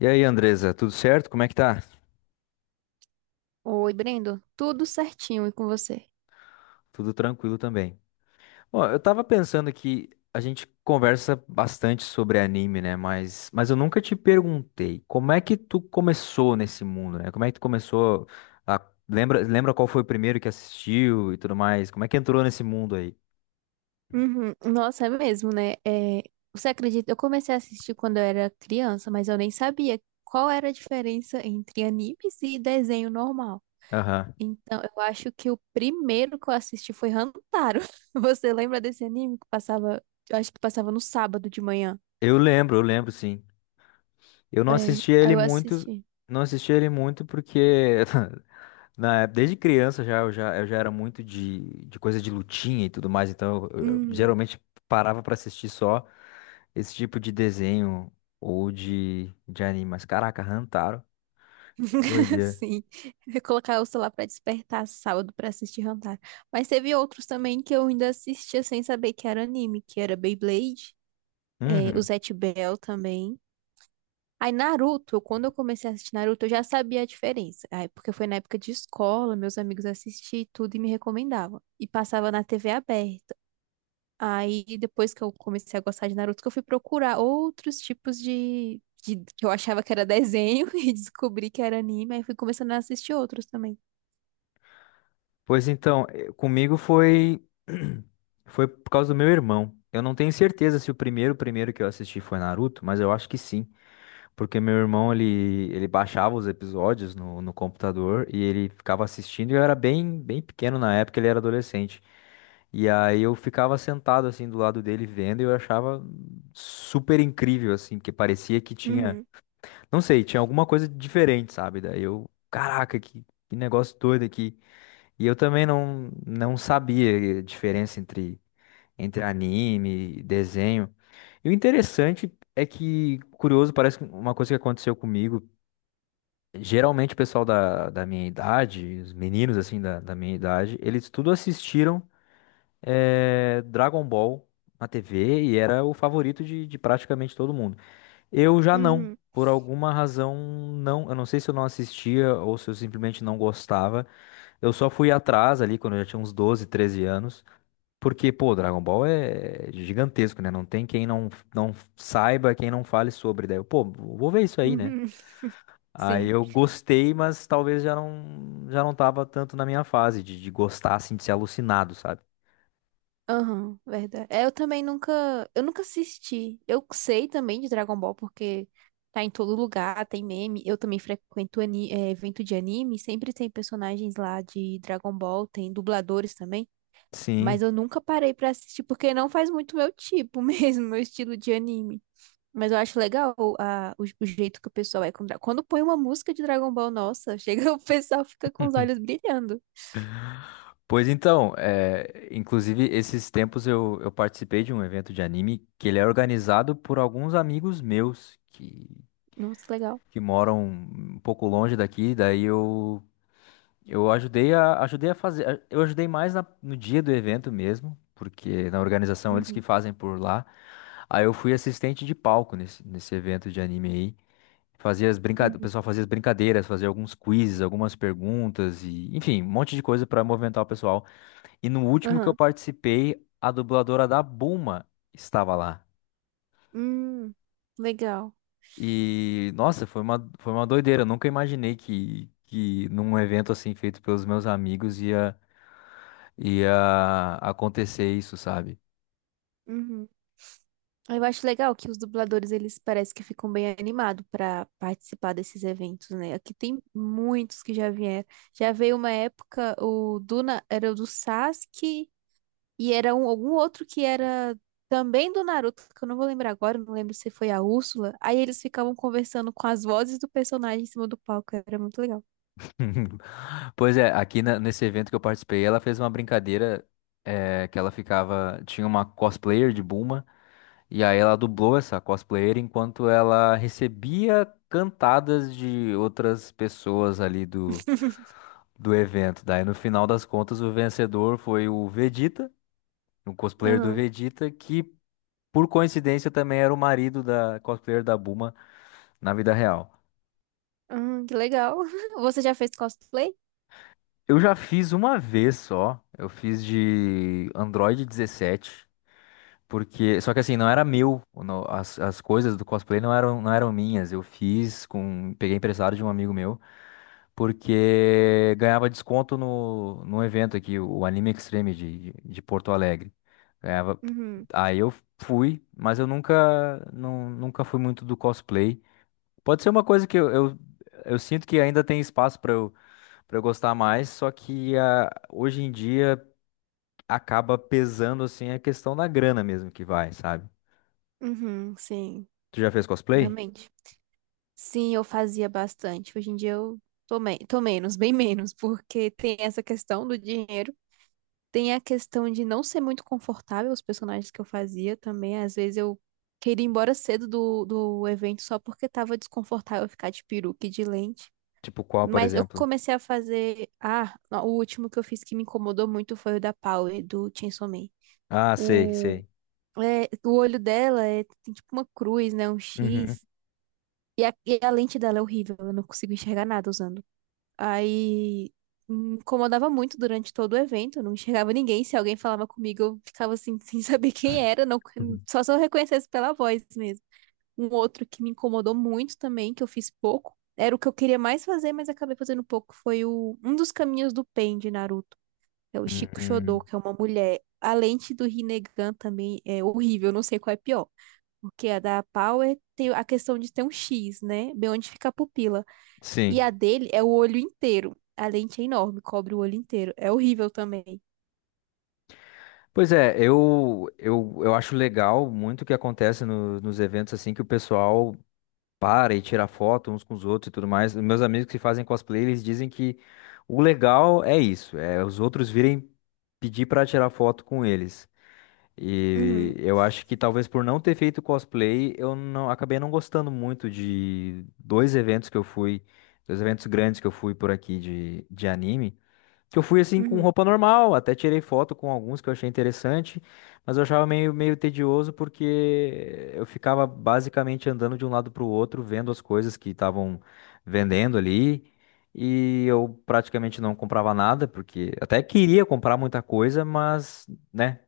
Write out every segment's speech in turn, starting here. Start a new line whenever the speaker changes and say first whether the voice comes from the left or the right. left: E aí, Andresa, tudo certo? Como é que tá?
right: Oi, Brendo. Tudo certinho e com você?
left: Tudo tranquilo também. Bom, eu tava pensando que a gente conversa bastante sobre anime, né? Mas eu nunca te perguntei como é que tu começou nesse mundo, né? Como é que tu começou a... Lembra qual foi o primeiro que assistiu e tudo mais? Como é que entrou nesse mundo aí?
right: Uhum. Nossa, é mesmo, né? Você acredita? Eu comecei a assistir quando eu era criança, mas eu nem sabia qual era a diferença entre animes e desenho normal.
left: Aham.
right: Então, eu acho que o primeiro que eu assisti foi Hantaro. Você lembra desse anime que passava? Eu acho que passava no sábado de manhã.
left: Eu lembro, sim. Eu não
right: É,
left: assistia
right: aí
left: ele
right: eu
left: muito,
right: assisti.
left: porque Na- é, desde criança já eu já, eu já era muito de coisa de lutinha e tudo mais, então eu geralmente parava pra assistir só esse tipo de desenho ou de anime. Mas caraca, Hantaro, doideira.
right: Sim, eu ia colocar o celular pra despertar sábado pra assistir Hunter. Mas teve outros também que eu ainda assistia sem saber que era anime, que era Beyblade, o
left: Uhum.
right: Zatch Bell também. Aí Naruto, quando eu comecei a assistir Naruto, eu já sabia a diferença. Aí, porque foi na época de escola, meus amigos assistiam e tudo e me recomendavam. E passava na TV aberta. Aí depois que eu comecei a gostar de Naruto, que eu fui procurar outros tipos que eu achava que era desenho e descobri que era anime, aí fui começando a assistir outros também.
left: Pois então, comigo foi foi por causa do meu irmão. Eu não tenho certeza se o primeiro que eu assisti foi Naruto, mas eu acho que sim. Porque meu irmão, ele baixava os episódios no computador e ele ficava assistindo e eu era bem pequeno na época, ele era adolescente. E aí eu ficava sentado assim do lado dele vendo e eu achava super incrível assim, porque parecia que tinha,
right: Uhum,
left: não sei, tinha alguma coisa diferente, sabe? Daí eu, caraca, que negócio doido aqui. E eu também não sabia a diferença entre entre anime, desenho. E o interessante é que, curioso, parece que uma coisa que aconteceu comigo. Geralmente o pessoal da minha idade, os meninos assim da minha idade, eles tudo assistiram Dragon Ball na TV e era o favorito de praticamente todo mundo. Eu já não,
right: uhum,
left: por alguma razão não. Eu não sei se eu não assistia ou se eu simplesmente não gostava. Eu só fui atrás ali quando eu já tinha uns 12 13 anos. Porque, pô, Dragon Ball é gigantesco, né? Não tem quem não, não saiba, quem não fale sobre. Daí eu, pô, vou ver isso aí, né?
right: uhum.
left: Aí
right: Sim.
left: eu gostei, mas talvez já não tava tanto na minha fase de gostar, assim, de ser alucinado, sabe?
right: Aham, verdade. Eu nunca assisti. Eu sei também de Dragon Ball porque tá em todo lugar, tem meme. Eu também é, evento de anime, sempre tem personagens lá de Dragon Ball, tem dubladores também.
left: Sim.
right: Mas eu nunca parei pra assistir, porque não faz muito meu tipo mesmo, meu estilo de anime. Mas eu acho legal o jeito que o pessoal é. Quando põe uma música de Dragon Ball, nossa, chega, o pessoal fica com os olhos brilhando.
left: Pois então, é, inclusive, esses tempos eu participei de um evento de anime que ele é organizado por alguns amigos meus
right: Nossa, legal.
left: que moram um pouco longe daqui. Daí eu ajudei a, ajudei a fazer, eu ajudei mais na- no dia do evento mesmo, porque na organização eles
right: Uhum,
left: que fazem por lá. Aí eu fui assistente de palco nesse evento de anime aí. Fazia as brincadeiras, o
right: uhum,
left: pessoal fazia as brincadeiras, fazia alguns quizzes, algumas perguntas e, enfim, um monte de coisa pra movimentar o pessoal. E no último que eu
right: aham.
left: participei, a dubladora da Bulma estava lá.
right: Hum, legal.
left: E, nossa, foi uma doideira. Eu nunca imaginei que num evento assim feito pelos meus amigos ia. Ia acontecer isso, sabe?
right: Uhum. Eu acho legal que os dubladores, eles parecem que ficam bem animados pra participar desses eventos, né? Aqui tem muitos que já vieram. Já veio uma época, o Duna era o do Sasuke. E era um, algum outro que era também do Naruto, que eu não vou lembrar agora, não lembro se foi a Úrsula. Aí eles ficavam conversando com as vozes do personagem em cima do palco, era muito legal.
left: Pois é, aqui na- nesse evento que eu participei, ela fez uma brincadeira que ela ficava. Tinha uma cosplayer de Bulma, e aí ela dublou essa cosplayer enquanto ela recebia cantadas de outras pessoas ali do, do evento. Daí no final das contas, o vencedor foi o Vegeta, o cosplayer do
right: Aham,
left: Vegeta, que por coincidência também era o marido da cosplayer da Bulma na vida real.
right: aham, que legal. Você já fez cosplay?
left: Eu já fiz uma vez só. Eu fiz de Android 17, porque só que assim não era meu, não- as coisas do cosplay não eram minhas. Eu fiz com peguei emprestado de um amigo meu, porque ganhava desconto no evento aqui, o Anime Extreme de Porto Alegre. Ganhava.
right: Uhum,
left: Aí eu fui, mas eu nunca não, nunca fui muito do cosplay. Pode ser uma coisa que eu sinto que ainda tem espaço para pra eu gostar mais, só que ah, hoje em dia acaba pesando assim a questão da grana mesmo que vai, sabe?
right: uhum, sim.
left: Tu já fez cosplay?
right: Realmente. Sim, eu fazia bastante. Hoje em dia eu tô menos, bem menos, porque tem essa questão do dinheiro. Tem a questão de não ser muito confortável os personagens que eu fazia também. Às vezes eu queria ir embora cedo do evento só porque tava desconfortável ficar de peruca e de lente.
left: Tipo qual, por
right: Mas eu
left: exemplo?
right: comecei a fazer. Ah, o último que eu fiz que me incomodou muito foi o da Power, do Chainsaw Man.
left: Ah, sei,
right: O,
left: sei.
right: o olho dela é, tem tipo uma cruz, né? Um
left: Uhum.
right: X. E a lente dela é horrível. Eu não consigo enxergar nada usando. Aí me incomodava muito durante todo o evento, eu não enxergava ninguém. Se alguém falava comigo, eu ficava assim, sem saber quem era, não,
left: Uhum.
right: só se eu reconhecesse pela voz mesmo. Um outro que me incomodou muito também, que eu fiz pouco, era o que eu queria mais fazer, mas acabei fazendo pouco, foi o, um dos caminhos do Pain de Naruto, é o Shiko Shodou,
left: Uhum.
right: que é uma mulher. A lente do Rinnegan também é horrível, eu não sei qual é pior. Porque a da Power tem a questão de ter um X, né? Bem onde fica a pupila. E
left: Sim.
right: a dele é o olho inteiro. A lente é enorme, cobre o olho inteiro. É horrível também.
left: Pois é, eu acho legal muito o que acontece no- nos eventos assim que o pessoal para e tira foto uns com os outros e tudo mais. Os meus amigos que fazem cosplay, eles dizem que o legal é isso, é os outros virem pedir pra tirar foto com eles. E
right: Uhum,
left: eu acho que talvez por não ter feito cosplay, eu não acabei não gostando muito de dois eventos que eu fui, dois eventos grandes que eu fui por aqui de anime, que eu fui assim com
right: uhum,
left: roupa normal, até tirei foto com alguns que eu achei interessante, mas eu achava meio, meio tedioso porque eu ficava basicamente andando de um lado para o outro, vendo as coisas que estavam vendendo ali. E eu praticamente não comprava nada, porque até queria comprar muita coisa, mas né?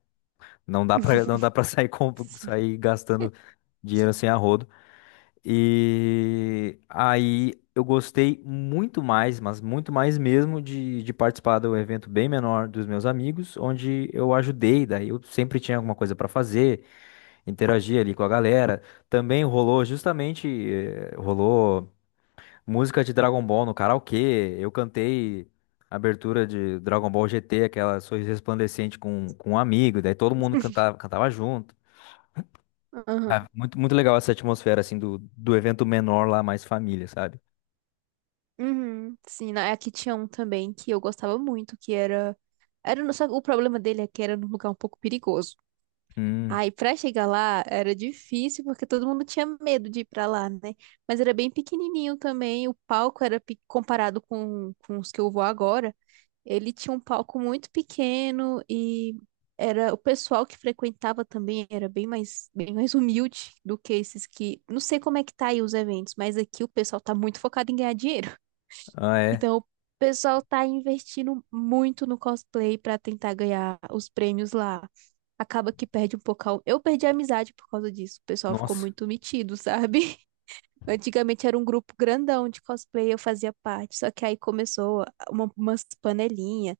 left: Não dá para sair, com-
right: sim.
left: sair gastando dinheiro sem arrodo. E aí eu gostei muito mais, mas muito mais mesmo de participar do evento bem menor dos meus amigos, onde eu ajudei, daí eu sempre tinha alguma coisa pra fazer, interagir ali com a galera. Também rolou justamente, rolou música de Dragon Ball no karaokê. Eu cantei a abertura de Dragon Ball GT, aquela Sorriso Resplandecente com um amigo, daí todo mundo cantava, cantava junto.
right: Aham.
left: Ah, muito, muito legal essa atmosfera, assim, do, do evento menor lá, mais família, sabe?
right: Uhum. Sim, aqui tinha um também que eu gostava muito, que era. Só que o problema dele é que era num lugar um pouco perigoso.
left: Hum,
right: Aí, pra chegar lá, era difícil, porque todo mundo tinha medo de ir pra lá, né? Mas era bem pequenininho também, o palco era pe- comparado com os que eu vou agora. Ele tinha um palco muito pequeno e era o pessoal que frequentava também era bem mais humilde do que esses que não sei como é que tá aí os eventos, mas aqui o pessoal tá muito focado em ganhar dinheiro.
left: ah, é.
right: Então o pessoal tá investindo muito no cosplay para tentar ganhar os prêmios lá. Acaba que perde um pouco. Eu perdi a amizade por causa disso. O pessoal ficou
left: Nossa.
right: muito metido, sabe? Antigamente era um grupo grandão de cosplay, eu fazia parte. Só que aí começou umas panelinhas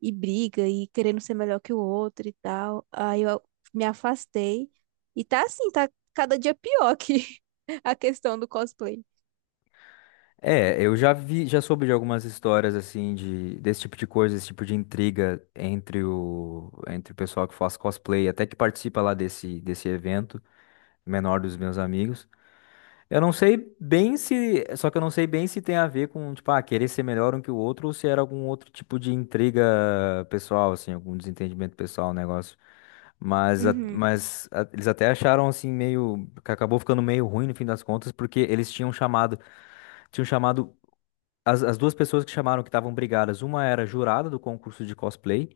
right: e briga e querendo ser melhor que o outro e tal. Aí eu me afastei. E tá assim, tá cada dia pior que a questão do cosplay.
left: É, eu já vi, já soube de algumas histórias, assim, de, desse tipo de coisa, esse tipo de intriga entre o, entre o pessoal que faz cosplay, até que participa lá desse, desse evento menor dos meus amigos. Eu não sei bem se. Só que eu não sei bem se tem a ver com, tipo, ah, querer ser melhor um que o outro ou se era algum outro tipo de intriga pessoal, assim, algum desentendimento pessoal, um negócio.
right: Uhum,
left: Mas a- eles até acharam, assim, meio. Que acabou ficando meio ruim no fim das contas, porque eles tinham chamado. Tinham chamado. As duas pessoas que chamaram que estavam brigadas, uma era jurada do concurso de cosplay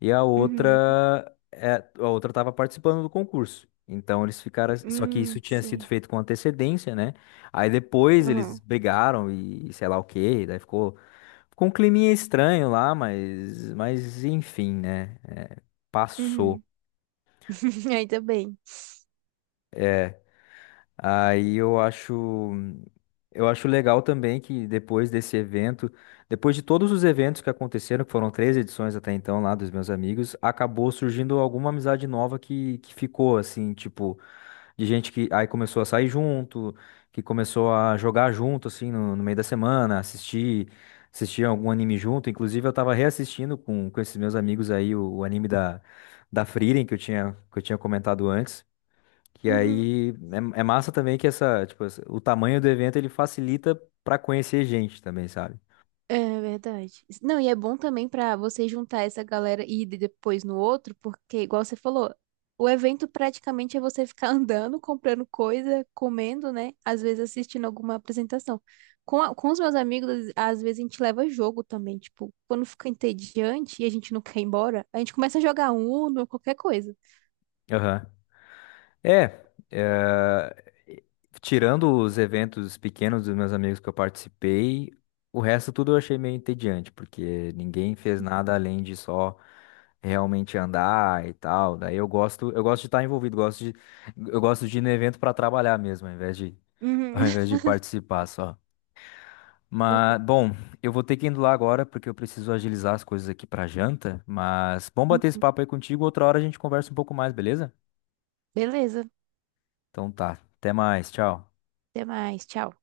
left: e a
right: uhum,
left: outra, é, a outra estava participando do concurso. Então eles ficaram, só que isso tinha sido
right: sim.
left: feito com antecedência, né? Aí depois eles
right: Uhum,
left: brigaram e sei lá o quê, daí ficou, ficou um climinha estranho lá, mas enfim, né? É, passou.
right: uhum, Ainda bem.
left: Aí eu acho legal também que depois desse evento, depois de todos os eventos que aconteceram, que foram 3 edições até então lá dos meus amigos, acabou surgindo alguma amizade nova que ficou assim, tipo, de gente que aí começou a sair junto, que começou a jogar junto assim no, no meio da semana, assistir, assistir algum anime junto. Inclusive eu tava reassistindo com esses meus amigos aí o anime da da Frieren que eu tinha comentado antes. Que
right: Uhum.
left: aí é, é massa também que essa, tipo, essa- o tamanho do evento ele facilita pra conhecer gente também, sabe?
right: É verdade. Não, e é bom também pra você juntar essa galera e ir depois no outro, porque, igual você falou, o evento praticamente é você ficar andando, comprando coisa, comendo, né? Às vezes assistindo alguma apresentação. Com os meus amigos, às vezes a gente leva jogo também. Tipo, quando fica entediante e a gente não quer ir embora, a gente começa a jogar Uno, qualquer coisa.
left: Aham. É, é, tirando os eventos pequenos dos meus amigos que eu participei, o resto tudo eu achei meio entediante, porque ninguém fez nada além de só realmente andar e tal. Daí eu gosto de estar envolvido, gosto de, eu gosto de ir no evento para trabalhar mesmo, ao
right: Uhum.
left: invés de participar só. Mas, bom, eu vou ter que ir indo lá agora porque eu preciso agilizar as coisas aqui pra janta. Mas bom bater esse papo aí contigo. Outra hora a gente conversa um pouco mais, beleza?
right: Beleza.
left: Então tá. Até mais. Tchau.
right: Até mais. Tchau.